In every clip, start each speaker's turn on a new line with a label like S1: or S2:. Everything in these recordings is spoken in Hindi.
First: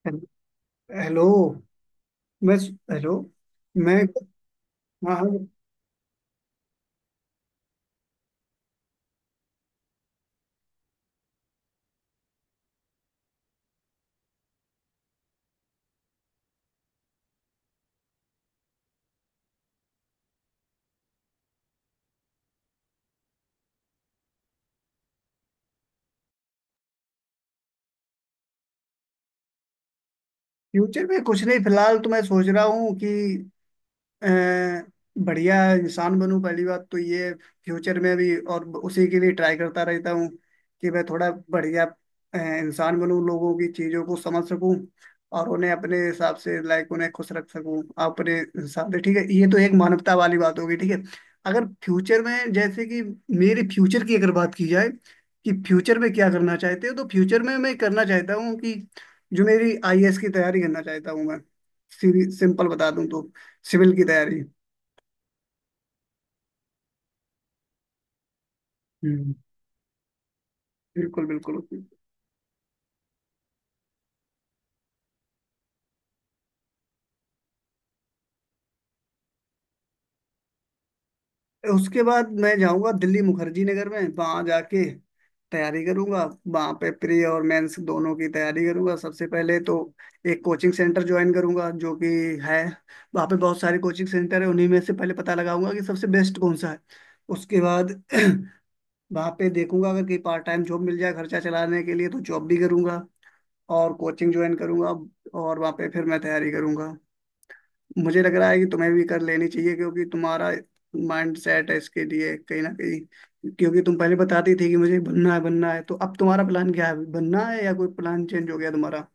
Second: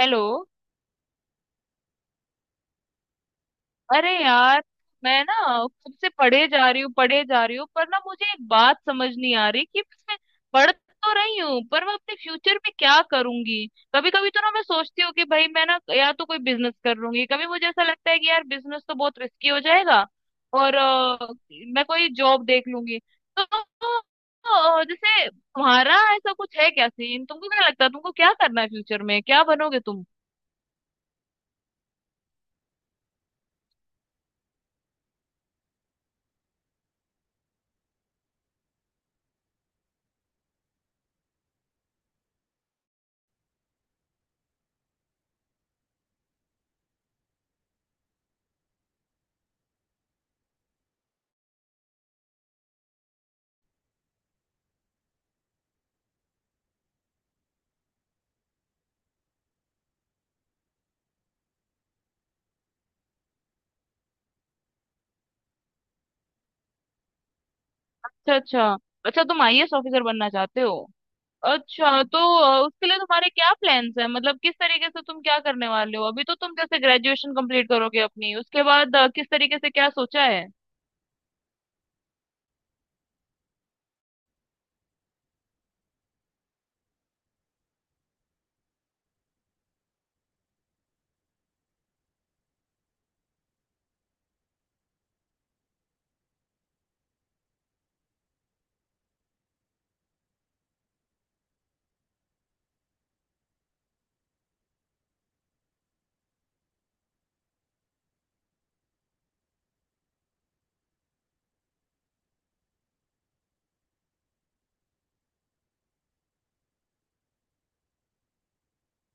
S1: हेलो।
S2: हेलो। मैं। हेलो। मैं।
S1: अरे यार,
S2: हाँ
S1: मैं ना
S2: हाँ।
S1: खुद से पढ़े जा रही हूँ पढ़े जा रही हूँ पर ना मुझे एक बात समझ नहीं आ रही कि मैं पढ़ तो रही हूँ पर मैं अपने फ्यूचर में क्या करूंगी। कभी कभी तो ना मैं सोचती हूँ कि भाई मैं ना या तो कोई बिजनेस कर लूंगी, कभी मुझे ऐसा लगता है कि यार बिजनेस तो बहुत रिस्की हो जाएगा और मैं कोई जॉब देख लूंगी। तो जैसे तुम्हारा ऐसा कुछ है क्या सीन? तुमको क्या लगता है, तुमको क्या करना है फ्यूचर में, क्या बनोगे तुम?
S2: फ्यूचर में कुछ नहीं, फिलहाल तो मैं सोच रहा हूँ कि अ, बढ़िया इंसान बनूं, पहली बात तो ये। फ्यूचर में भी और उसी के लिए ट्राई करता रहता हूँ कि मैं थोड़ा बढ़िया इंसान बनूं, लोगों की चीज़ों को समझ सकूं और उन्हें अपने हिसाब से लाइक उन्हें खुश रख सकूं अपने हिसाब से। ठीक है, ये तो एक मानवता वाली बात होगी। ठीक है, अगर फ्यूचर में जैसे कि मेरे फ्यूचर की अगर बात की जाए कि फ्यूचर में क्या करना चाहते हो, तो फ्यूचर में मैं करना चाहता हूँ कि जो मेरी आईएएस की तैयारी करना चाहता हूँ मैं, सीधी- सिंपल बता दूं तो सिविल की तैयारी।
S1: अच्छा अच्छा। अच्छा,
S2: हम्म।
S1: तुम आईएएस ऑफिसर बनना चाहते हो?
S2: बिल्कुल बिल्कुल बिल्कुल।
S1: अच्छा, तो उसके लिए तुम्हारे क्या प्लान्स हैं? मतलब किस तरीके से तुम क्या करने वाले हो? अभी तो तुम जैसे ग्रेजुएशन कंप्लीट करोगे अपनी, उसके बाद किस तरीके से क्या सोचा है?
S2: उसके बाद मैं जाऊंगा दिल्ली मुखर्जी नगर में, वहां जाके तैयारी करूंगा। वहां पे प्री और मेंस दोनों की तैयारी करूंगा। सबसे पहले तो एक कोचिंग सेंटर ज्वाइन करूंगा जो कि है। वहां पे बहुत सारे कोचिंग सेंटर है, उन्हीं में से पहले पता लगाऊंगा कि सबसे बेस्ट कौन सा है। उसके बाद वहां पे देखूंगा, अगर कहीं पार्ट टाइम जॉब मिल जाए खर्चा चलाने के लिए तो जॉब भी करूंगा और कोचिंग ज्वाइन करूंगा, और वहां पे फिर मैं तैयारी करूंगा। मुझे लग रहा है कि तुम्हें भी कर लेनी चाहिए, क्योंकि तुम्हारा माइंड सेट है इसके लिए कहीं ना कहीं, क्योंकि तुम पहले बताती थी कि मुझे बनना है बनना है। तो अब तुम्हारा प्लान क्या है? बनना है या कोई प्लान चेंज हो गया तुम्हारा?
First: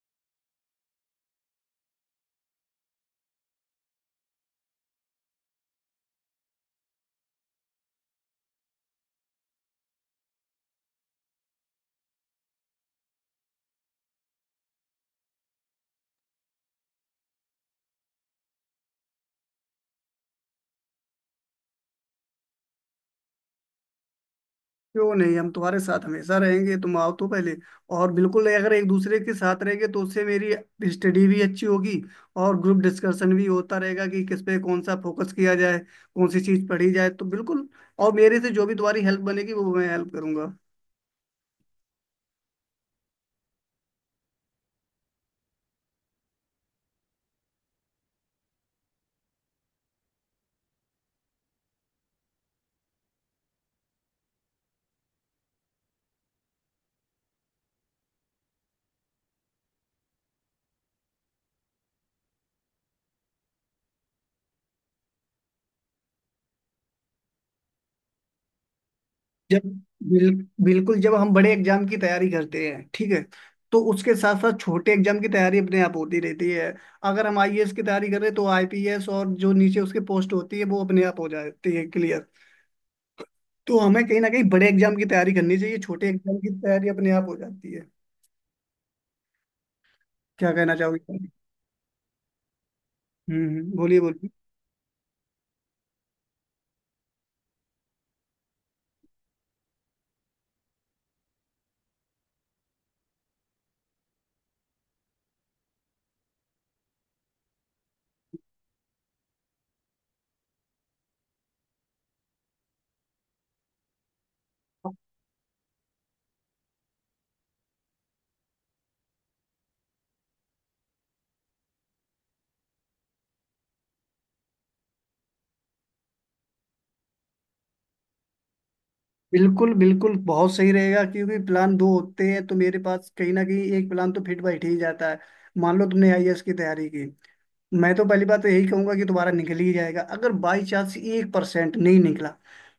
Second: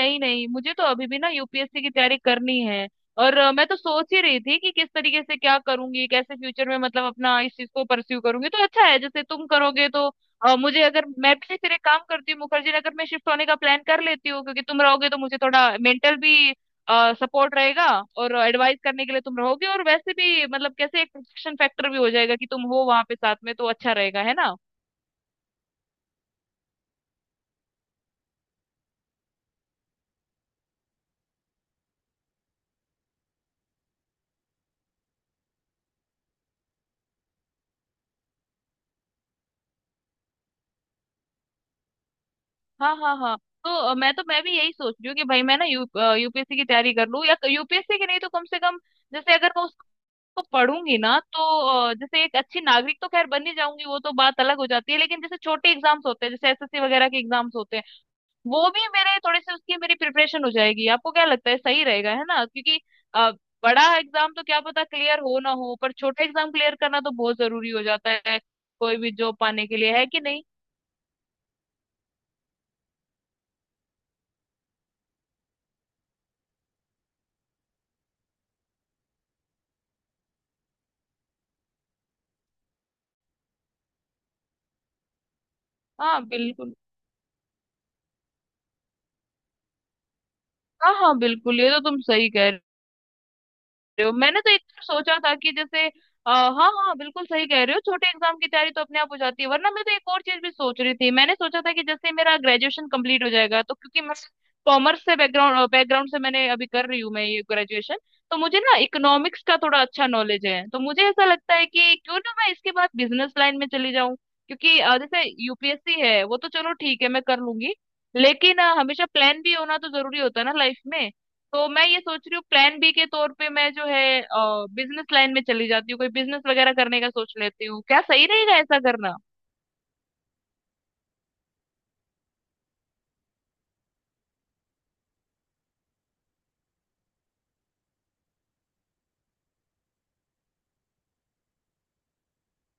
S1: नहीं नहीं, मुझे तो अभी भी ना यूपीएससी की तैयारी करनी है। और मैं तो सोच ही रही थी कि किस तरीके से क्या करूंगी, कैसे फ्यूचर में मतलब अपना इस चीज को परस्यू करूंगी, तो अच्छा है, जैसे तुम करोगे तो मुझे अगर, मैं भी फिर एक काम करती हूँ, मुखर्जी नगर में शिफ्ट होने का प्लान कर लेती हूँ, क्योंकि तुम रहोगे तो मुझे थोड़ा मेंटल भी सपोर्ट रहेगा और एडवाइस करने के लिए तुम रहोगे और वैसे भी मतलब कैसे एक प्रोटेक्शन फैक्टर भी हो जाएगा कि तुम हो वहां पे साथ में, तो अच्छा रहेगा, है ना?
S2: क्यों नहीं, हम तुम्हारे साथ हमेशा रहेंगे, तुम आओ तो पहले। और बिल्कुल, अगर एक दूसरे के साथ रहेंगे तो उससे मेरी स्टडी भी अच्छी होगी, और ग्रुप डिस्कशन भी होता रहेगा कि किस पे कौन सा फोकस किया जाए, कौन सी चीज पढ़ी जाए, तो बिल्कुल। और मेरे से जो भी तुम्हारी हेल्प बनेगी वो मैं हेल्प करूंगा।
S1: हाँ हाँ हाँ। तो मैं भी यही सोच रही हूँ कि भाई मैं ना यूपीएससी की तैयारी कर लूँ, या तो यूपीएससी की, नहीं तो कम से कम जैसे अगर मैं उसको पढ़ूंगी ना तो जैसे एक अच्छी नागरिक तो खैर बन ही जाऊंगी, वो तो बात अलग हो जाती है, लेकिन जैसे छोटे एग्जाम्स होते हैं, जैसे एसएससी वगैरह के एग्जाम्स होते हैं, वो भी मेरे थोड़े से उसकी मेरी प्रिपरेशन हो जाएगी। आपको क्या लगता है, सही रहेगा है ना? क्योंकि अ, बड़ा एग्जाम तो क्या पता क्लियर हो ना हो, पर छोटे एग्जाम क्लियर करना तो बहुत जरूरी हो जाता है कोई भी जॉब
S2: जब
S1: पाने के लिए, है कि
S2: बिल,
S1: नहीं?
S2: बिल्कुल, जब हम बड़े एग्जाम की तैयारी करते हैं, ठीक है, तो उसके साथ साथ छोटे एग्जाम की तैयारी अपने आप होती रहती है। अगर हम आईएएस की तैयारी कर रहे हैं तो आईपीएस और जो नीचे उसके पोस्ट होती है वो अपने आप हो जाती है क्लियर। तो हमें कहीं ना कहीं बड़े एग्जाम की तैयारी करनी चाहिए, छोटे
S1: हाँ
S2: एग्जाम की
S1: बिल्कुल।
S2: तैयारी अपने आप हो जाती है। क्या कहना
S1: हाँ हाँ
S2: चाहोगे?
S1: बिल्कुल, ये तो तुम सही कह रहे
S2: बोलिए
S1: हो।
S2: बोलिए।
S1: मैंने तो एक बार सोचा था कि जैसे हाँ हाँ बिल्कुल सही कह रहे हो, छोटे एग्जाम की तैयारी तो अपने आप हो जाती है। वरना मैं तो एक और चीज भी सोच रही थी, मैंने सोचा था कि जैसे मेरा ग्रेजुएशन कंप्लीट हो जाएगा, तो क्योंकि मैं कॉमर्स से बैकग्राउंड बैकग्राउंड से मैंने, अभी कर रही हूँ मैं ये ग्रेजुएशन, तो मुझे ना इकोनॉमिक्स का थोड़ा अच्छा नॉलेज है, तो मुझे ऐसा लगता है कि क्यों ना मैं इसके बाद बिजनेस लाइन में चली जाऊँ। क्योंकि जैसे यूपीएससी है वो तो चलो ठीक है मैं कर लूंगी, लेकिन हमेशा प्लान भी होना तो जरूरी होता है ना लाइफ में। तो मैं ये सोच रही हूँ, प्लान बी के तौर पे मैं जो है बिजनेस लाइन में चली जाती हूँ, कोई बिजनेस वगैरह करने का सोच लेती हूँ। क्या सही रहेगा ऐसा करना?
S2: बिल्कुल बिल्कुल बहुत सही रहेगा, क्योंकि प्लान दो होते हैं तो मेरे पास कहीं ना कहीं एक प्लान तो फिट बैठ ही जाता है। मान लो तुमने आईएएस की तैयारी की, मैं तो पहली बात तो यही कहूंगा कि तुम्हारा निकल ही जाएगा। अगर बाई चांस 1% नहीं निकला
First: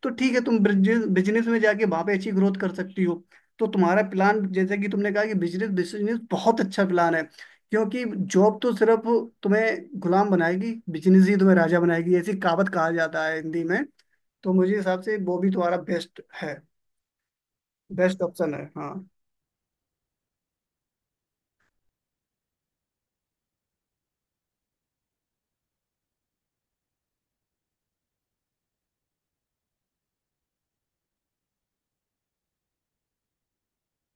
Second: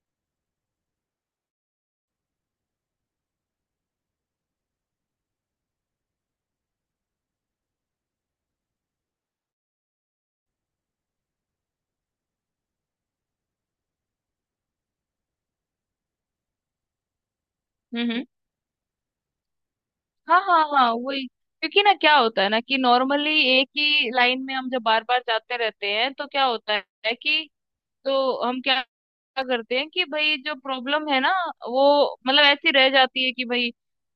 S2: तो ठीक है, तुम बिजनेस में जाके वहां पे अच्छी ग्रोथ कर सकती हो। तो तुम्हारा प्लान, जैसे कि तुमने कहा कि बिजनेस, बिजनेस बहुत अच्छा प्लान है। क्योंकि जॉब तो सिर्फ तुम्हें गुलाम बनाएगी, बिजनेस ही तुम्हें राजा बनाएगी, ऐसी कहावत कहा जाता है हिंदी में। तो मुझे हिसाब से वो भी तुम्हारा बेस्ट है, बेस्ट
S1: हम्म।
S2: ऑप्शन है। हाँ।
S1: हाँ हाँ हाँ, वही, क्योंकि ना क्या होता है ना कि नॉर्मली एक ही लाइन में हम जब बार बार जाते रहते हैं तो क्या होता है कि तो हम क्या क्या करते हैं कि भाई जो प्रॉब्लम है ना वो मतलब ऐसी रह जाती है कि भाई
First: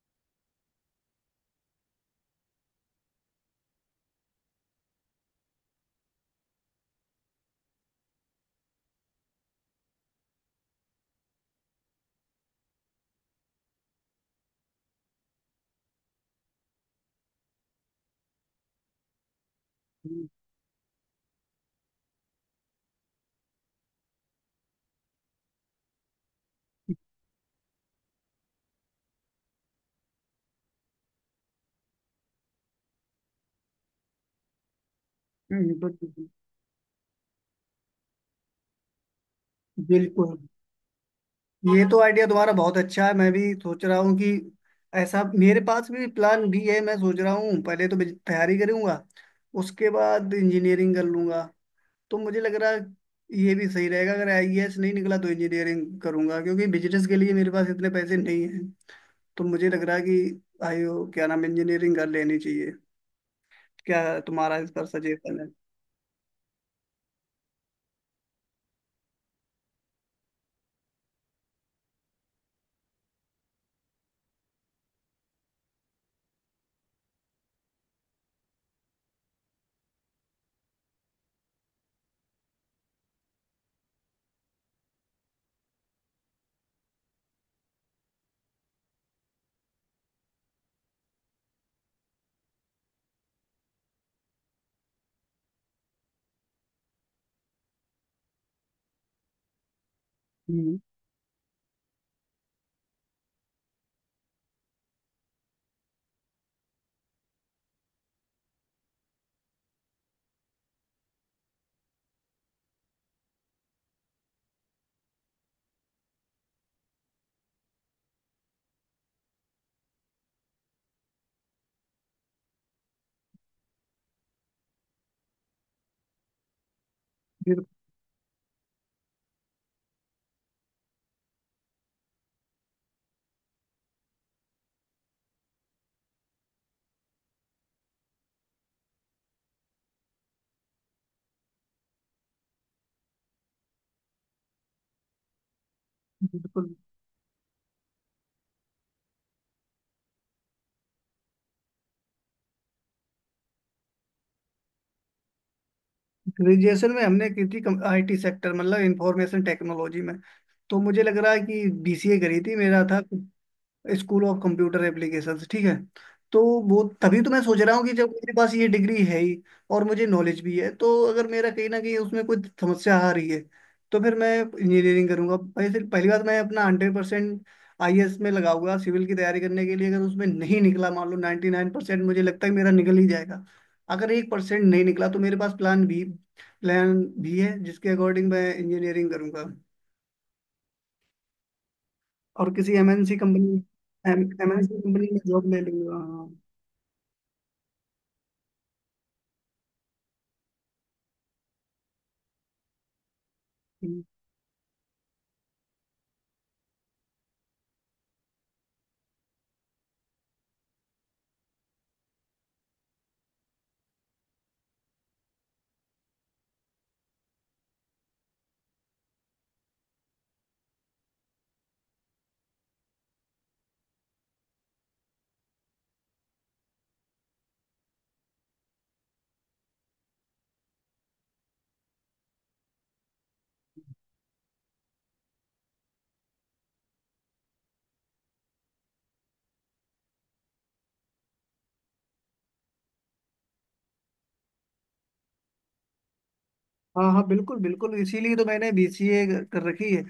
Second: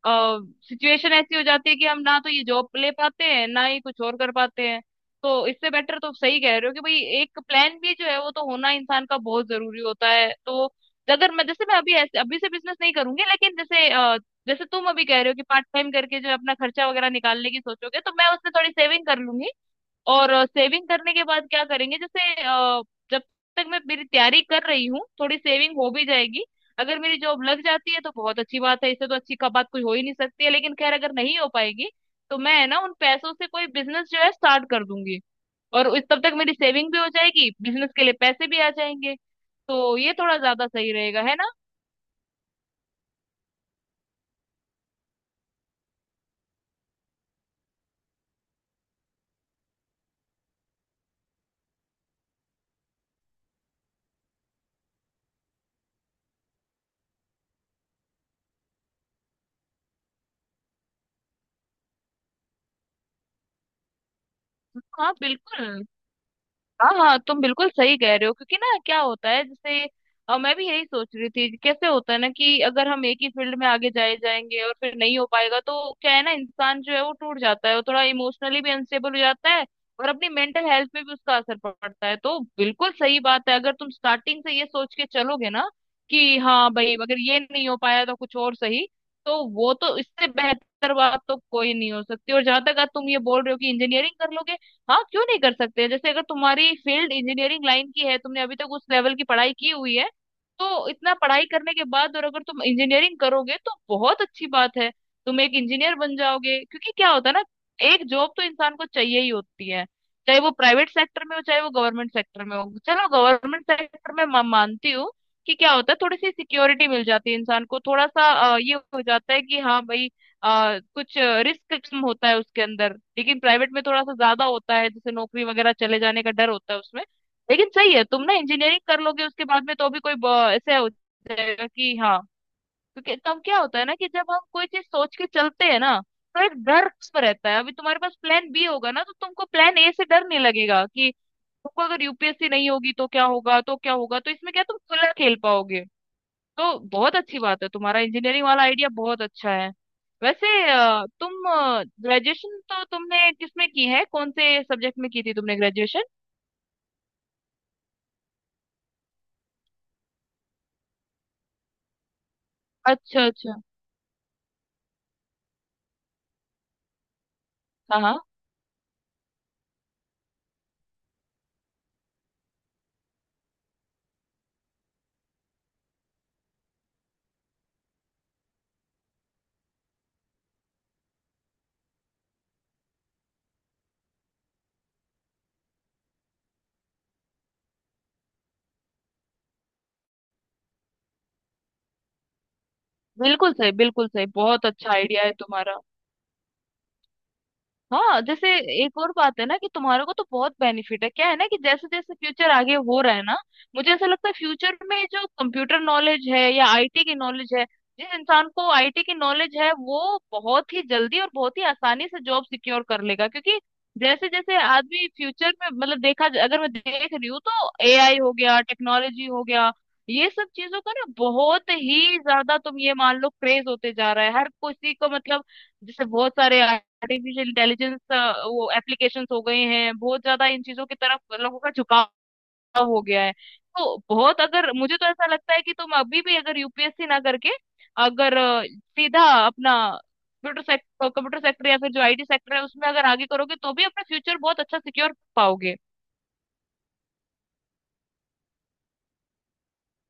S1: सिचुएशन ऐसी हो जाती है कि हम ना तो ये जॉब ले पाते हैं ना ही कुछ और कर पाते हैं। तो इससे बेटर, तो सही कह रहे हो कि भाई एक प्लान भी जो है वो तो होना इंसान का बहुत जरूरी होता है। तो अगर मैं, जैसे मैं अभी ऐसे अभी से बिजनेस नहीं करूंगी, लेकिन जैसे जैसे तुम अभी कह रहे हो कि पार्ट टाइम करके जो है अपना खर्चा वगैरह निकालने की सोचोगे, तो मैं उसमें थोड़ी सेविंग कर लूंगी।
S2: हम्म,
S1: और सेविंग करने के बाद क्या करेंगे, जैसे जब तक मैं मेरी तैयारी कर रही हूँ थोड़ी सेविंग हो भी जाएगी। अगर मेरी जॉब लग जाती है तो बहुत अच्छी बात है, इससे तो अच्छी का बात कोई हो ही नहीं सकती है, लेकिन खैर, अगर नहीं हो पाएगी तो मैं है ना उन पैसों से कोई बिजनेस जो है स्टार्ट कर दूंगी,
S2: हम्म,
S1: और उस तब तक मेरी सेविंग भी हो जाएगी, बिजनेस के लिए पैसे भी आ जाएंगे। तो ये
S2: बिल्कुल,
S1: थोड़ा ज्यादा सही रहेगा, है ना?
S2: ये तो आइडिया तुम्हारा बहुत अच्छा है। मैं भी सोच रहा हूँ कि ऐसा मेरे पास भी प्लान भी है। मैं सोच रहा हूँ पहले तो तैयारी करूँगा, उसके बाद इंजीनियरिंग कर लूँगा। तो मुझे लग रहा है ये भी सही रहेगा। अगर आईएएस नहीं निकला तो इंजीनियरिंग करूँगा, क्योंकि बिजनेस के लिए मेरे पास इतने पैसे नहीं हैं। तो मुझे लग रहा है कि आईओ क्या नाम, इंजीनियरिंग कर लेनी चाहिए। क्या तुम्हारा इस पर
S1: हाँ
S2: सजेशन है?
S1: बिल्कुल। हाँ हाँ, तुम बिल्कुल सही कह रहे हो, क्योंकि ना क्या होता है, जैसे मैं भी यही सोच रही थी, कैसे होता है ना कि अगर हम एक ही फील्ड में आगे जाएंगे और फिर नहीं हो पाएगा, तो क्या है ना इंसान जो है वो टूट जाता है, वो थोड़ा इमोशनली भी अनस्टेबल हो जाता है और अपनी मेंटल हेल्थ पे भी उसका असर पड़ता है। तो बिल्कुल सही बात है, अगर तुम स्टार्टिंग से ये सोच के चलोगे ना कि हाँ भाई अगर ये नहीं हो पाया तो कुछ और सही, तो वो तो इससे बेहतर बात तो कोई नहीं हो सकती। और जहां तक आज तुम ये बोल रहे हो कि इंजीनियरिंग कर लोगे, हाँ क्यों नहीं कर सकते, जैसे अगर तुम्हारी फील्ड इंजीनियरिंग लाइन की है, तुमने अभी तक उस लेवल की पढ़ाई की हुई है,
S2: हम्म,
S1: तो इतना पढ़ाई करने के बाद और अगर तुम इंजीनियरिंग करोगे तो बहुत अच्छी बात है, तुम एक इंजीनियर बन जाओगे। क्योंकि क्या होता है ना, एक जॉब तो इंसान को चाहिए ही होती है, चाहे वो प्राइवेट सेक्टर में हो चाहे वो गवर्नमेंट सेक्टर में हो। चलो गवर्नमेंट सेक्टर में मैं मानती हूँ कि क्या होता है, थोड़ी सी सिक्योरिटी मिल जाती है इंसान को, थोड़ा सा ये हो जाता है कि हाँ भाई कुछ रिस्क कम होता है उसके अंदर, लेकिन प्राइवेट में थोड़ा सा ज्यादा होता है, जैसे नौकरी वगैरह चले जाने का डर होता है उसमें। लेकिन सही है, तुम ना इंजीनियरिंग कर लोगे उसके बाद में, तो भी कोई ऐसे हो जाएगा कि हाँ, क्योंकि तब क्या होता है ना कि जब हम कोई चीज सोच के चलते हैं ना तो एक डर पर रहता है। अभी तुम्हारे पास प्लान बी होगा ना तो तुमको प्लान ए से डर नहीं लगेगा कि तुमको अगर यूपीएससी नहीं होगी तो क्या होगा तो क्या होगा, तो इसमें क्या तुम खुला खेल पाओगे।
S2: बिल्कुल।
S1: तो बहुत अच्छी बात है, तुम्हारा इंजीनियरिंग वाला आइडिया बहुत अच्छा है। वैसे तुम ग्रेजुएशन तो तुमने किसमें की है, कौन से सब्जेक्ट में की थी तुमने ग्रेजुएशन?
S2: ग्रेजुएशन में हमने की थी आईटी सेक्टर, मतलब इंफॉर्मेशन टेक्नोलॉजी में। तो मुझे लग रहा है कि बीसीए करी थी मेरा था,
S1: अच्छा अच्छा।
S2: स्कूल ऑफ कंप्यूटर एप्लीकेशंस, ठीक है। तो वो तभी तो मैं सोच रहा हूँ कि
S1: हाँ
S2: जब
S1: हाँ
S2: मेरे पास ये डिग्री है ही और मुझे नॉलेज भी है, तो अगर मेरा कहीं ना कहीं उसमें कोई समस्या आ रही है तो फिर मैं इंजीनियरिंग करूंगा। पहले पहली बात, मैं अपना 100% आईएएस में लगाऊंगा, सिविल की तैयारी करने के लिए। अगर उसमें नहीं निकला, मान लो 99% मुझे लगता है मेरा निकल ही जाएगा। अगर 1% नहीं निकला, तो मेरे पास प्लान बी, प्लान भी है जिसके अकॉर्डिंग मैं इंजीनियरिंग करूंगा, और किसी एमएनसी
S1: बिल्कुल
S2: कंपनी,
S1: सही, बिल्कुल सही, बहुत
S2: एमएनसी
S1: अच्छा
S2: कंपनी में
S1: आइडिया है
S2: जॉब ले
S1: तुम्हारा।
S2: लूंगा। हाँ।
S1: हाँ जैसे एक और बात है ना कि तुम्हारे को तो बहुत बेनिफिट है, क्या है ना कि जैसे जैसे फ्यूचर आगे हो रहा है ना, मुझे
S2: हम्म।
S1: ऐसा लगता है फ्यूचर में जो कंप्यूटर नॉलेज है या आईटी की नॉलेज है, जिस इंसान को आईटी की नॉलेज है वो बहुत ही जल्दी और बहुत ही आसानी से जॉब सिक्योर कर लेगा। क्योंकि जैसे जैसे आदमी फ्यूचर में, मतलब देखा अगर मैं देख रही हूँ तो एआई हो गया, टेक्नोलॉजी हो गया, ये सब चीजों का ना बहुत ही ज्यादा, तुम ये मान लो, क्रेज होते जा रहा है हर किसी को। मतलब जैसे बहुत सारे आर्टिफिशियल इंटेलिजेंस वो एप्लीकेशंस हो गए हैं, बहुत ज्यादा इन चीजों की तरफ लोगों का झुकाव हो गया है। तो बहुत, अगर मुझे तो ऐसा लगता है कि तुम अभी भी अगर यूपीएससी ना करके अगर सीधा अपना कंप्यूटर सेक्टर या फिर जो आईटी सेक्टर है उसमें अगर आगे करोगे तो भी अपना फ्यूचर बहुत अच्छा सिक्योर पाओगे।
S2: हाँ हाँ बिल्कुल बिल्कुल, इसीलिए तो मैंने बीसीए कर रखी है।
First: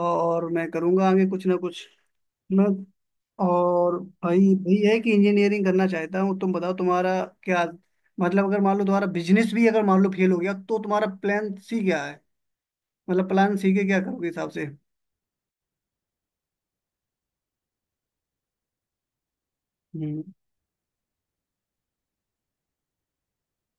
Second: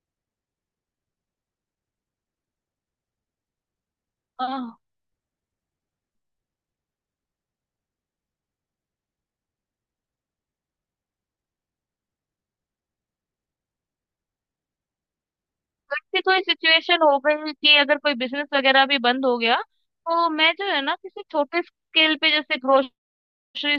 S2: और मैं करूंगा आगे कुछ ना कुछ। मैं और भाई
S1: आह,
S2: भाई है कि इंजीनियरिंग करना चाहता हूँ। तुम बताओ, तुम्हारा क्या, मतलब अगर मान लो तुम्हारा बिजनेस भी अगर मान लो फेल हो गया तो तुम्हारा प्लान सी क्या है? मतलब प्लान सी के क्या करोगे हिसाब से?
S1: ऐसी कोई सिचुएशन हो गई कि अगर कोई बिजनेस वगैरह भी बंद हो गया,
S2: हम्म।
S1: तो मैं जो है ना किसी छोटे स्केल पे, जैसे ग्रोसरी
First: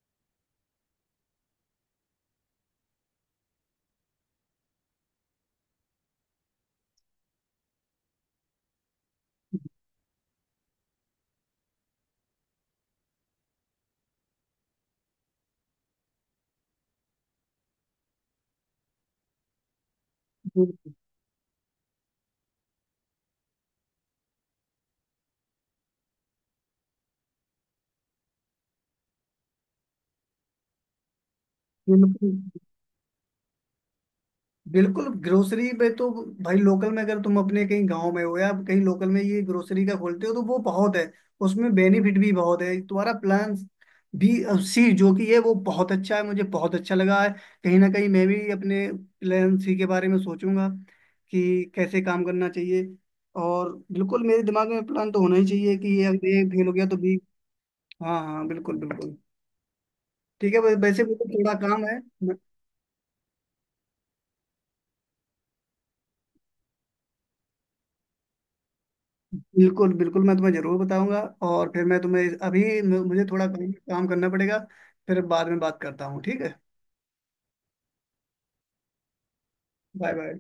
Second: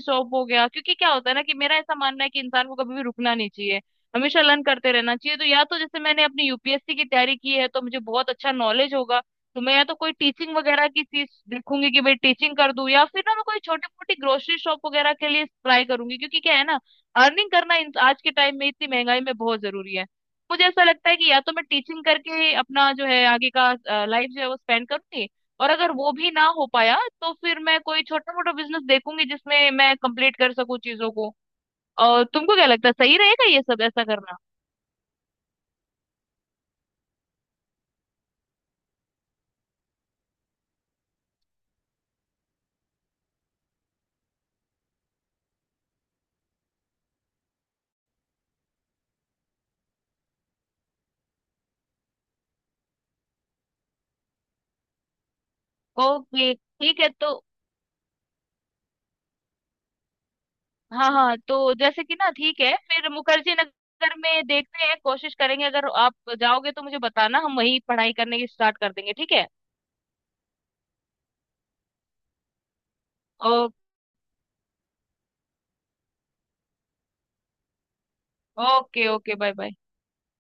S1: शॉप हो गया, क्योंकि क्या होता है ना कि मेरा ऐसा मानना है कि इंसान को कभी भी रुकना नहीं चाहिए, हमेशा लर्न करते रहना चाहिए। तो या तो जैसे मैंने अपनी यूपीएससी की तैयारी की है तो मुझे बहुत अच्छा नॉलेज होगा, तो मैं या तो कोई टीचिंग वगैरह की चीज देखूंगी कि भाई टीचिंग कर दूं, या फिर ना मैं कोई छोटी मोटी ग्रोसरी शॉप वगैरह के लिए ट्राई करूंगी। क्योंकि क्या है ना, अर्निंग करना आज के टाइम में इतनी महंगाई में बहुत जरूरी है। मुझे ऐसा लगता है कि या तो मैं टीचिंग करके अपना जो है आगे का लाइफ जो है वो स्पेंड करूंगी, और अगर वो भी ना हो पाया तो फिर मैं कोई छोटा मोटा बिजनेस देखूंगी जिसमें मैं कंप्लीट कर सकूं चीजों को। और
S2: बिल्कुल
S1: तुमको क्या लगता है, सही रहेगा ये सब ऐसा करना?
S2: बिल्कुल, ग्रोसरी पे तो भाई, लोकल में अगर तुम अपने कहीं गांव में हो या कहीं लोकल में ये ग्रोसरी का खोलते हो, तो वो बहुत है, उसमें बेनिफिट भी बहुत है। तुम्हारा प्लान बी, सी जो कि है वो बहुत अच्छा है, मुझे बहुत अच्छा लगा है। कहीं ना कहीं मैं भी अपने प्लान सी के बारे में सोचूंगा कि कैसे काम करना चाहिए। और बिल्कुल मेरे दिमाग में प्लान तो होना ही चाहिए कि ये, अगर ये
S1: ओके
S2: फेल हो गया तो
S1: ठीक है।
S2: बी।
S1: तो
S2: हाँ हाँ बिल्कुल बिल्कुल। ठीक है, वैसे
S1: हाँ
S2: मुझे
S1: हाँ,
S2: थोड़ा
S1: तो
S2: काम है।
S1: जैसे कि ना ठीक है, फिर मुखर्जी नगर में देखते हैं, कोशिश करेंगे, अगर आप जाओगे तो मुझे बताना, हम वहीं पढ़ाई करने की स्टार्ट कर देंगे ठीक है?
S2: बिल्कुल बिल्कुल, मैं तुम्हें जरूर बताऊंगा। और फिर मैं तुम्हें अभी, मुझे थोड़ा काम
S1: ओ,
S2: काम करना पड़ेगा। फिर बाद में बात करता हूँ, ठीक है।
S1: Okay okay bye bye.
S2: Bye bye.